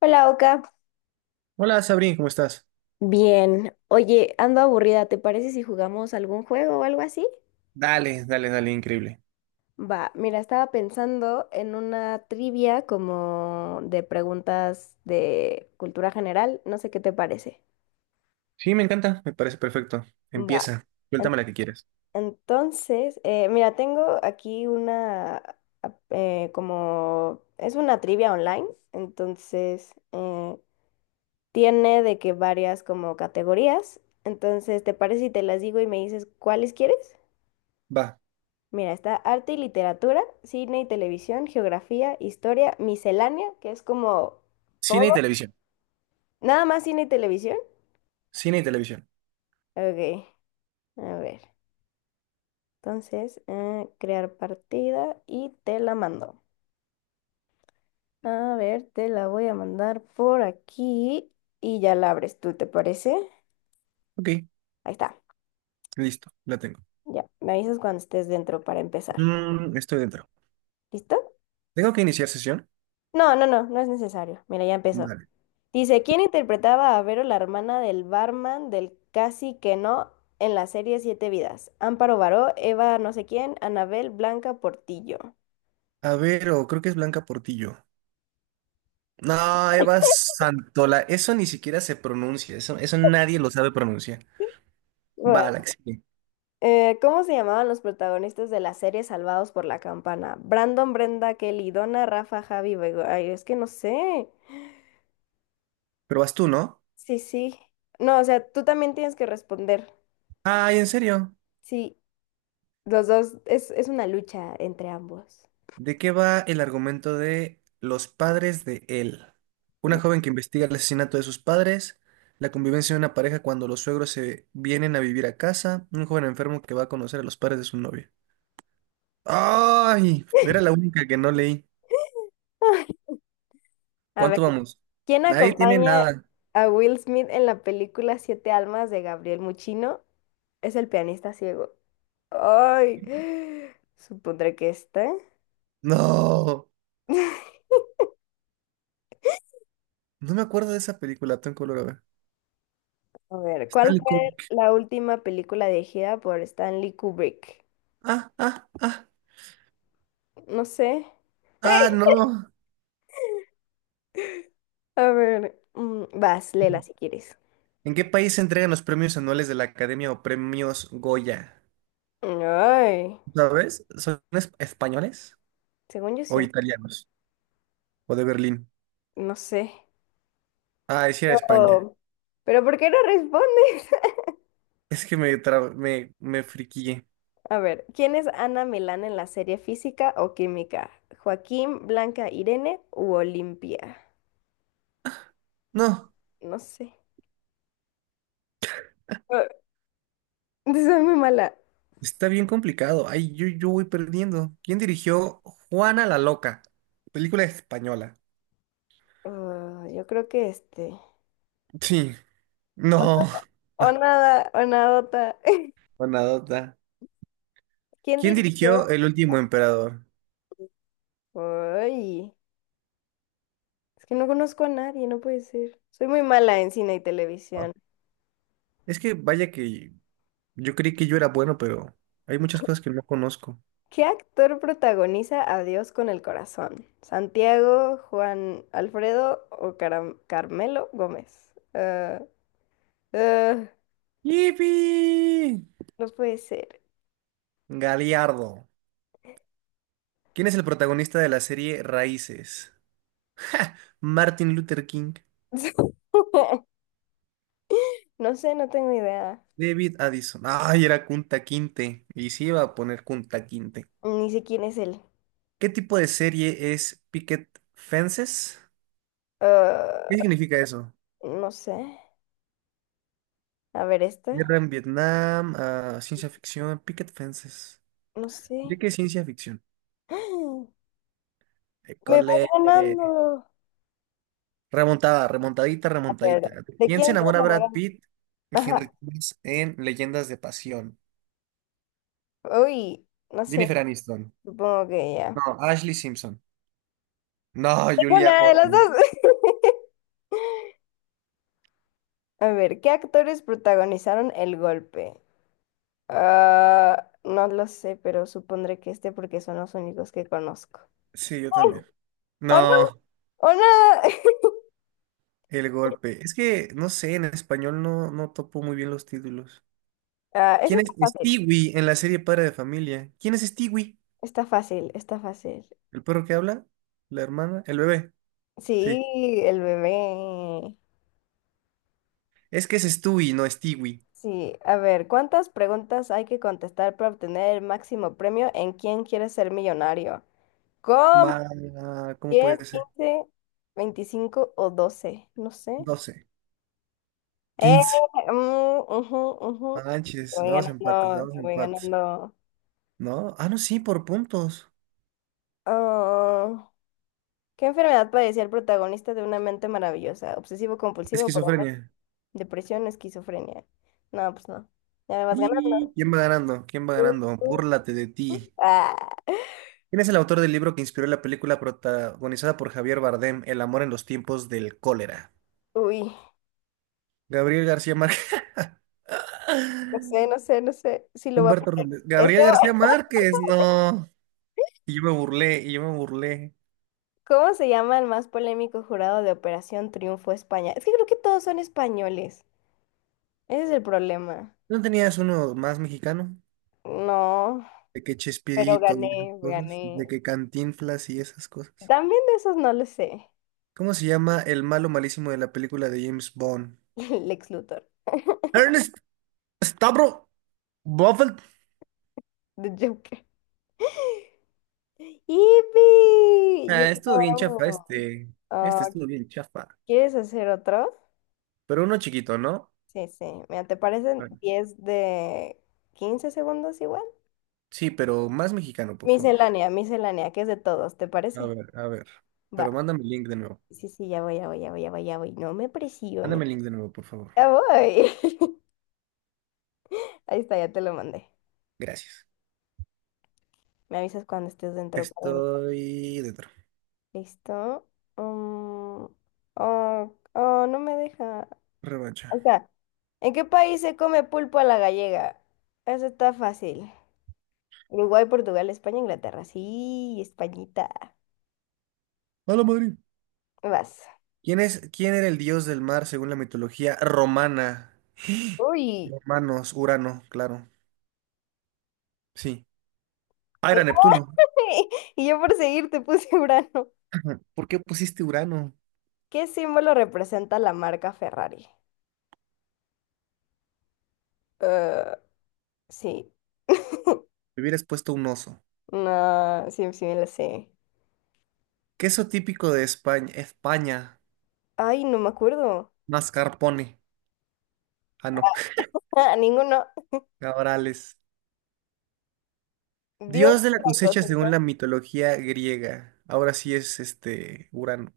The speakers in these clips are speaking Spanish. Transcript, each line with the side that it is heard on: left: Hola, Oka.
right: Hola Sabrina, ¿cómo estás?
left: Bien. Oye, ando aburrida. ¿Te parece si jugamos algún juego o algo así?
right: Dale, dale, dale, increíble.
left: Va, mira, estaba pensando en una trivia como de preguntas de cultura general. No sé qué te parece.
right: Sí, me encanta, me parece perfecto.
left: Va.
right: Empieza,
left: En-
right: suéltame la que quieras.
left: Entonces, mira, tengo aquí una como es una trivia online, entonces tiene de que varias como categorías. Entonces, ¿te parece si te las digo y me dices cuáles quieres?
right: Va,
left: Mira, está arte y literatura, cine y televisión, geografía, historia, miscelánea, que es como
right: cine y
left: todo.
right: televisión.
left: Nada más cine y televisión.
right: Cine y televisión.
left: Ok, a ver. Entonces, crear partida y te la mando. A ver, te la voy a mandar por aquí y ya la abres tú, ¿te parece?
right: Ok,
left: Ahí está.
right: listo, la tengo.
left: Ya, me avisas cuando estés dentro para empezar.
right: Mm, estoy dentro.
left: ¿Listo?
right: ¿Tengo que iniciar sesión?
left: No, no, no, no es necesario. Mira, ya empezó.
right: Vale.
left: Dice, ¿quién interpretaba a Vero, la hermana del barman del Casi que no en la serie Siete Vidas? Amparo Baró, Eva no sé quién, Anabel Blanca Portillo.
right: A ver, o creo que es Blanca Portillo. No, Eva Santola, eso ni siquiera se pronuncia, eso nadie lo sabe pronunciar. Va, la
left: Bueno,
right: que sigue.
left: ¿cómo se llamaban los protagonistas de la serie Salvados por la Campana? Brandon, Brenda, Kelly, Donna, Rafa, Javi, Bego. Ay, es que no sé.
right: Pero vas tú, ¿no?
left: Sí, sí. No, o sea, tú también tienes que responder.
right: Ay, ¿en serio?
left: Sí, los dos, es una lucha entre ambos.
right: ¿De qué va el argumento de Los padres de él? Una joven que investiga el asesinato de sus padres, la convivencia de una pareja cuando los suegros se vienen a vivir a casa, un joven enfermo que va a conocer a los padres de su novia. ¡Ay! Era la única que no leí.
left: A ver.
right: ¿Cuánto vamos?
left: ¿Quién
right: Nadie tiene
left: acompaña
right: nada.
left: a Will Smith en la película Siete Almas de Gabriel Muchino? Es el pianista ciego. Ay, supondré que está.
right: No, no me acuerdo de esa película, tengo que volver a ver.
left: A ver, ¿cuál
right: Stanley
left: fue
right: Kubrick.
left: la última película dirigida por Stanley Kubrick?
right: Ah, ah, ah,
left: No sé.
right: no.
left: A ver, vas, léela si quieres.
right: ¿En qué país se entregan los premios anuales de la Academia o premios Goya?
left: Ay,
right: ¿Sabes? ¿Son españoles
left: según yo
right: o
left: sí.
right: italianos? ¿O de Berlín?
left: No sé.
right: Ah, decía España.
left: Oh, pero ¿por qué no responde?
right: Es que me friquillé.
left: A ver, ¿quién es Ana Milán en la serie Física o Química? ¿Joaquín, Blanca, Irene u Olimpia?
right: No,
left: No sé. Ah, soy muy mala.
right: está bien complicado. Ay, yo voy perdiendo. ¿Quién dirigió Juana la Loca? Película española.
left: Ah, yo creo que este.
right: Sí. No.
left: O
right: Ah,
left: nada, o nadota.
right: Buenadota.
left: ¿Quién
right: ¿Quién
left: dirigió?
right: dirigió El último emperador?
left: Ay, es que no conozco a nadie, no puede ser. Soy muy mala en cine y
right: Ah,
left: televisión.
right: es que vaya que yo creí que yo era bueno, pero hay muchas cosas que no conozco.
left: ¿Qué actor protagoniza Adiós con el corazón? ¿Santiago, Juan Alfredo o Carmelo Gómez? Ah, ah.
right: ¡Yipi!
left: No puede ser.
right: Galiardo. ¿Quién es el protagonista de la serie Raíces? Martin Luther King,
left: No sé, no tengo idea.
right: David Addison. Ay, era Kunta Quinte. Y sí iba a poner Kunta Quinte.
left: Ni sé quién es él.
right: ¿Qué tipo de serie es Picket Fences?
left: Ah,
right: ¿Qué significa eso?
left: no sé. A ver, esta.
right: Guerra en Vietnam, ah, ciencia ficción, Picket Fences.
left: No sé.
right: ¿De qué ciencia ficción?
left: ¡Ah! Me vas
right: École,
left: ganando.
right: remontada, remontadita,
left: A
right: remontadita.
left: ver, ¿de
right: ¿Quién se
left: quién se
right: enamora de Brad
left: enamoró?
right: Pitt y
left: Ajá.
right: Henry Cavill en Leyendas de Pasión?
left: Uy, no sé.
right: Jennifer Aniston.
left: Supongo que ya.
right: No, Ashley Simpson. No,
left: Tengo
right: Julia
left: nada de las dos.
right: Orban.
left: A ver, ¿qué actores protagonizaron el golpe? Ah, no lo sé, pero supondré que este porque son los únicos que conozco.
right: Sí, yo también.
left: ¡O no!
right: No,
left: ¡O no!
right: el golpe. Es que, no sé, en español no topo muy bien los títulos.
left: Ah, eso
right: ¿Quién
left: está
right: es
left: fácil.
right: Stewie en la serie Padre de Familia? ¿Quién es Stewie?
left: Está fácil, está fácil.
right: ¿El perro que habla? ¿La hermana? ¿El bebé? Sí.
left: Sí, el bebé.
right: Es que es Stewie, no Stewie.
left: Sí, a ver, ¿cuántas preguntas hay que contestar para obtener el máximo premio en ¿Quién quiere ser millonario? ¿Cómo?
right: Ma... ¿Cómo
left: 10,
right: puede ser?
left: 15, 25 o 12. No sé.
right: 12.
left: Eh,
right: 15.
left: mm, ujú,
right: No
left: ujú.
right: Manches,
left: Te voy
right: dos empates,
left: ganando,
right: dos
left: te voy
right: empates.
left: ganando.
right: No, ah, no, sí, por puntos.
left: Ah, ¿qué enfermedad padecía el protagonista de Una mente maravillosa? Obsesivo compulsivo, por
right: Esquizofrenia.
left: depresión, esquizofrenia. No, pues no. Ya me vas
right: ¿Y
left: ganando.
right: quién va ganando? ¿Quién va
left: Uh,
right: ganando?
left: uh,
right: Búrlate de ti.
left: ah.
right: ¿Quién es el autor del libro que inspiró la película protagonizada por Javier Bardem, El amor en los tiempos del cólera?
left: Uy,
right: Gabriel García Márquez.
left: no sé, no sé, no sé si lo voy a
right: Humberto
left: poner.
right: Robles.
left: Eso,
right: Gabriel García Márquez, no. Y yo me burlé, y yo me burlé.
left: ¿cómo se llama el más polémico jurado de Operación Triunfo España? Es que creo que todos son españoles. Ese es el problema.
right: ¿No tenías uno más mexicano?
left: No,
right: De que
left: pero
right: Chespirito y esas
left: gané,
right: cosas,
left: gané.
right: de que Cantinflas y esas cosas.
left: También de esos no lo sé.
right: ¿Cómo se llama el malo malísimo de la película de James Bond?
left: Lex Luthor,
right: Ernest Stavro Buffett.
left: The Joker. ¡Yipi! Ya
right: Ah, estuvo bien chafa
left: acabamos.
right: este. Este
left: Ah,
right: estuvo bien chafa.
left: ¿quieres hacer otro?
right: Pero uno chiquito, ¿no?
left: Sí, sí. Mira, ¿te parecen 10 de 15 segundos igual?
right: Sí, pero más mexicano, por favor.
left: Miscelánea, miscelánea, que es de todos, ¿te
right: A
left: parece?
right: ver, a ver.
left: Va.
right: Pero mándame el link de nuevo.
left: Sí, sí, ya voy, ya voy, ya voy, ya voy, ya voy. No me presiones.
right: Mándame el link de nuevo, por favor.
left: Ya voy. Ahí está, ya te lo mandé.
right: Gracias.
left: Me avisas cuando estés dentro, Karina.
right: Estoy dentro.
left: ¿Listo? Mm, oh, oh, no me deja. Ahí
right: Revancha.
left: está. ¿En qué país se come pulpo a la gallega? Eso está fácil. Uruguay, Portugal, España, Inglaterra. Sí, Españita.
right: Hola, Madrid.
left: Vas.
right: ¿Quién es, quién era el dios del mar según la mitología romana?
left: Uy.
right: Romanos, Urano, claro. Sí. Ah, era Neptuno.
left: Y yo por seguir te puse Urano.
right: ¿Por qué pusiste Urano?
left: ¿Qué símbolo representa la marca Ferrari? Eh, sí.
right: Me hubieras puesto un oso.
left: No, sí, sí me la sé.
right: Queso típico de España. España.
left: Ay, no me acuerdo.
right: Mascarpone. Ah, no.
left: Ah, ninguno.
right: Cabrales.
left: Dios
right: Dios de la
left: la
right: cosecha
left: cosecha.
right: según la mitología griega. Ahora sí es este Urano.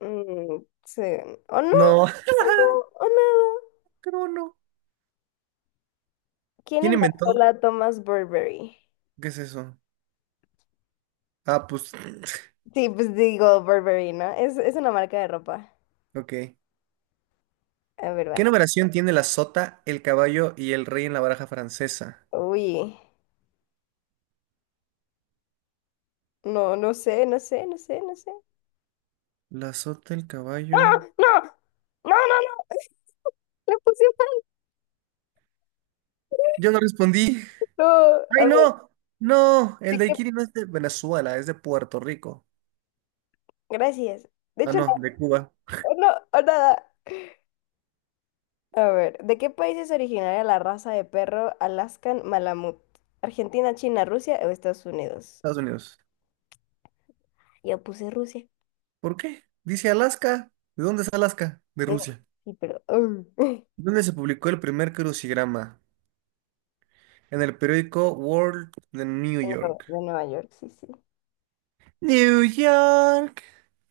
left: Mm, sí. ¿O no?
right: No,
left: ¿O no? ¿O nada?
right: Crono.
left: ¿Quién
right: ¿Quién
left: inventó
right: inventó?
left: la Thomas Burberry?
right: ¿Qué es eso? Ah, pues,
left: Sí, pues digo Burberry, ¿no? Es una marca de ropa.
right: ok.
left: A ver,
right: ¿Qué
left: vas.
right: numeración tiene la sota, el caballo y el rey en la baraja francesa?
left: Uy. No, no sé, no sé, no sé, no sé.
right: La sota, el caballo.
left: ¡Ah! ¡No! ¡No, no, no! Le puse mal.
right: Yo no respondí.
left: No, a
right: ¡Ay,
left: ver,
right: no! No, el
left: ¿de qué?
right: daiquiri no es de Venezuela, es de Puerto Rico.
left: Gracias. De
right: Ah,
left: hecho,
right: no, de Cuba,
left: no, no, o nada. A ver, ¿de qué país es originaria la raza de perro Alaskan Malamut? ¿Argentina, China, Rusia o Estados Unidos?
right: Estados Unidos.
left: Yo puse Rusia.
right: ¿Por qué? Dice Alaska. ¿De dónde es Alaska? De
left: Mm,
right: Rusia.
left: sí, pero... De
right: ¿Dónde se publicó el primer crucigrama? En el periódico World de New
left: Nueva
right: York.
left: de Nueva York, sí, sí.
right: New York,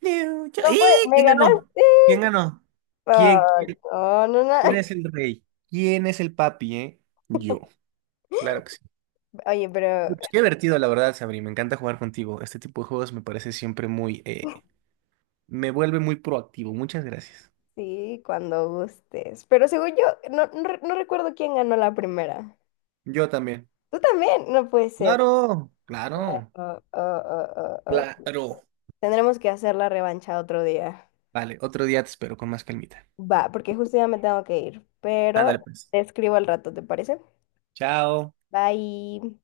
right: New York.
left: No
right: ¡Y!
left: fue, me
right: ¿Quién
left: ganaste.
right: ganó? ¿Quién ganó? ¿Quién,
left: Ah,
right: quién,
left: no, no, no.
right: ¿quién es el rey? ¿Quién es el papi, eh? Yo. Claro que sí.
left: Oye, pero
right: Pues qué divertido, la verdad, Sabri. Me encanta jugar contigo. Este tipo de juegos me parece siempre muy... me vuelve muy proactivo. Muchas gracias.
left: sí, cuando gustes. Pero según yo, no, no, no recuerdo quién ganó la primera.
right: Yo también.
left: Tú también, no puede ser.
right: Claro,
left: Oh,
right: claro,
left: oh, oh, oh, oh.
right: claro.
left: Tendremos que hacer la revancha otro día.
right: Vale, otro día te espero con más calmita.
left: Va, porque justo ya me tengo que ir,
right: Ándale,
left: pero
right: pues.
left: te escribo al rato, ¿te parece?
right: Chao.
left: Bye.